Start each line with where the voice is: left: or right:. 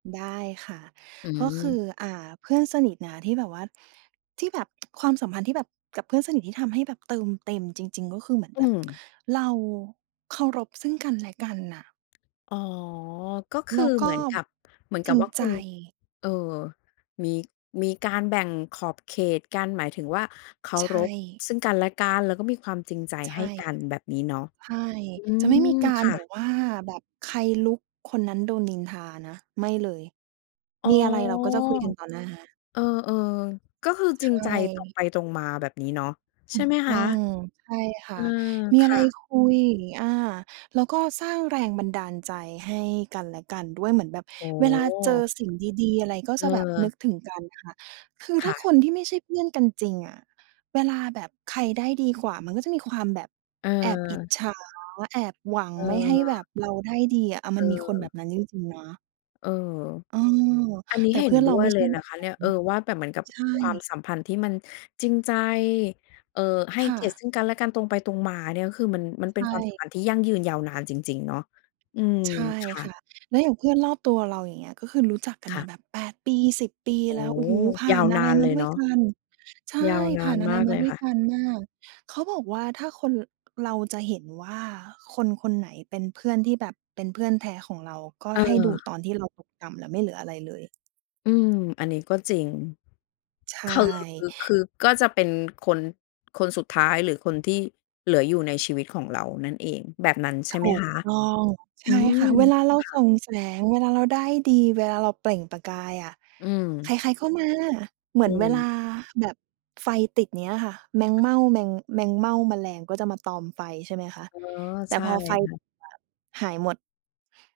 right: ได้ค่ะ
left: อื
right: ก็ค
left: ม
right: ือ อ่า เพื่อนสนิทนะที่แบบว่า ที่แบบ ความสัมพันธ์ที่แบบ กับเพื่อนสนิทที่ทำให้แบบเติมเต็มจริง ๆ ก็คือเหมือน
left: อื
right: แบบ
left: ม
right: เราเคารพซึ่งกันและกันน่ะ
left: อ๋อ ก็ค
right: แล
left: ือ
right: ้วก
left: เหม
right: ็
left: ือนกับ เหมือน
right: จ
left: กั
right: ริ
left: บ
right: ง
left: ว่าค
right: ใ
left: ุ
right: จ
left: ณ เอ่อ มี มีการแบ่งขอบเขตกัน หมายถึงว่าเคา
right: ใช
left: รพ
right: ่
left: ซึ่งกันและกัน แล้วก็มีความจริงใจ
right: ใช
left: ให้
right: ่
left: กัน แบบนี้เนาะ
right: ใช่
left: อื
right: จะไม่มี
left: ม
right: กา
left: ค
right: ร
left: ่
right: แบ
left: ะ
right: บว่า แบบใครลุกคนนั้นโดนนินทานะ ไม่เลย
left: อ๋
right: ม
left: อ
right: ีอะไรเราก็จะคุยกันต่อหน้า
left: เออ ๆ ก็คือจร
right: ใช
left: ิงใจ ตรง
right: ่
left: ไปตรงมา แบบนี้เนาะ
right: ถ
left: ใช
right: ู
left: ่
right: ก
left: ไหม
right: ต
left: ค
right: ้
left: ะ?
right: อง ใช่ค
left: เอ
right: ่
left: อ
right: ะ มี
left: ค
right: อะไ
left: ่
right: ร
left: ะ
right: คุย อา แล้วก็สร้างแรงบันดาลใจให้กันและกันด้วย เหมือนแบบ
left: โอ้
right: เวลา
left: โฮ
right: เจอสิ่งดี ๆ อะไร ก็
left: เอ
right: จะแบบนึ
left: อ
right: กถึงกันค่ะ คือ
left: ค
right: ถ้
left: ่
right: าค
left: ะ
right: นที่ไม่ใช่เพื่อนกันจริงอะ เวลาแบบใครได้ดีกว่ามันก็จะมีความแบบแอบอิจ
left: เออ
right: ฉา แอบหวัง
left: เ
right: ไม่ให้แบ
left: ออ
right: บเราได้ดีอะ อา มันมีคนแบ
left: เออ
right: บนั้นจริง ๆ นะ
left: เออ
right: เออ
left: อันนี้
right: แต่
left: เห็
right: เพื
left: น
right: ่อน
left: ด
right: เ
left: ้
right: รา
left: ว
right: ไ
left: ย
right: ม่
left: เล
right: ใช
left: ย
right: ่
left: น
right: แบ
left: ะ
right: บ
left: คะ
right: น
left: เน
right: ั
left: ี
right: ้
left: ่ย
right: น
left: เออ ว่าแบบเหมือนกับ
right: ใช่
left: ความสัมพันธ์ที่มันจริงใจ เอ่อ ให้
right: ค่
left: เกียร
right: ะ
left: ติซึ่งกันและกัน ตรงไปตรงมาเนี่ย ก็คือมัน มันเป
right: ใ
left: ็
right: ช
left: นความส
right: ่
left: ัมพันธ์ที่ยั่งยืนยาวนานจริง ๆ เนาะ อืม
right: ใช่
left: ค่
right: ค่
left: ะ
right: ะ แล้วอย่างเพื่อนรอบตัวเรา อย่างเงี้ย ก็คือรู้จักกั
left: ค
right: น
left: ่
right: ม
left: ะ
right: าแบบ 8 ปี 10 ปี
left: โอ้
right: แล้ว โอ
left: โฮ
right: ้โฮ ผ่
left: ย
right: า
left: าว
right: นอ
left: น
right: ะไร
left: านเ
right: ม
left: ล
right: า
left: ย
right: ด้ว
left: เน
right: ย
left: าะ
right: กัน ใช่
left: ยาวน
right: ผ
left: า
right: ่า
left: น
right: นอะไ
left: ม
right: ร
left: าก
right: ม
left: เ
right: า
left: ลย
right: ด้วย
left: ค่ะ
right: กันมาก เขาบอกว่าถ้าคน เราจะเห็นว่าคนคนไหนเป็นเพื่อนที่แบบเป็นเพื่อนแท้ของเรา ก็ให้ดูต
left: เออ
right: อนที่เราตกต่ำแล้วไม่เหลืออะไรเลย
left: อืม อันนี้ก็จริง
right: ใช
left: คือ
right: ่
left: คือก็จะเป็นคน คนสุดท้าย หรือคนที่เหลืออยู่ในชีวิตของเรานั่นเอง แบบนั้นใช่
right: ถ
left: ไหม
right: ู
left: ค
right: ก
left: ะ?
right: ต้อง ใช
left: อื
right: ่ค
left: ม
right: ่ะ เวลาเรา
left: ค่
right: ส่
left: ะ
right: องแสง เวลาเราได้ดี เวลาเราเปล่งประกายอะ
left: อื
right: ใค
left: ม
right: ร ๆ ก็มา เหมื
left: อ
right: อน
left: ื
right: เวลา
left: ม
right: แบบไฟติดนี้อะค่ะ แมงเม่า แมง แมงเม่า แมลงก็จะมาตอมไฟ ใช่ไหมคะ
left: อ๋อ
right: แต่
left: ใช่
right: พอไฟ
left: ค่ะ
right: ดับ หายหมด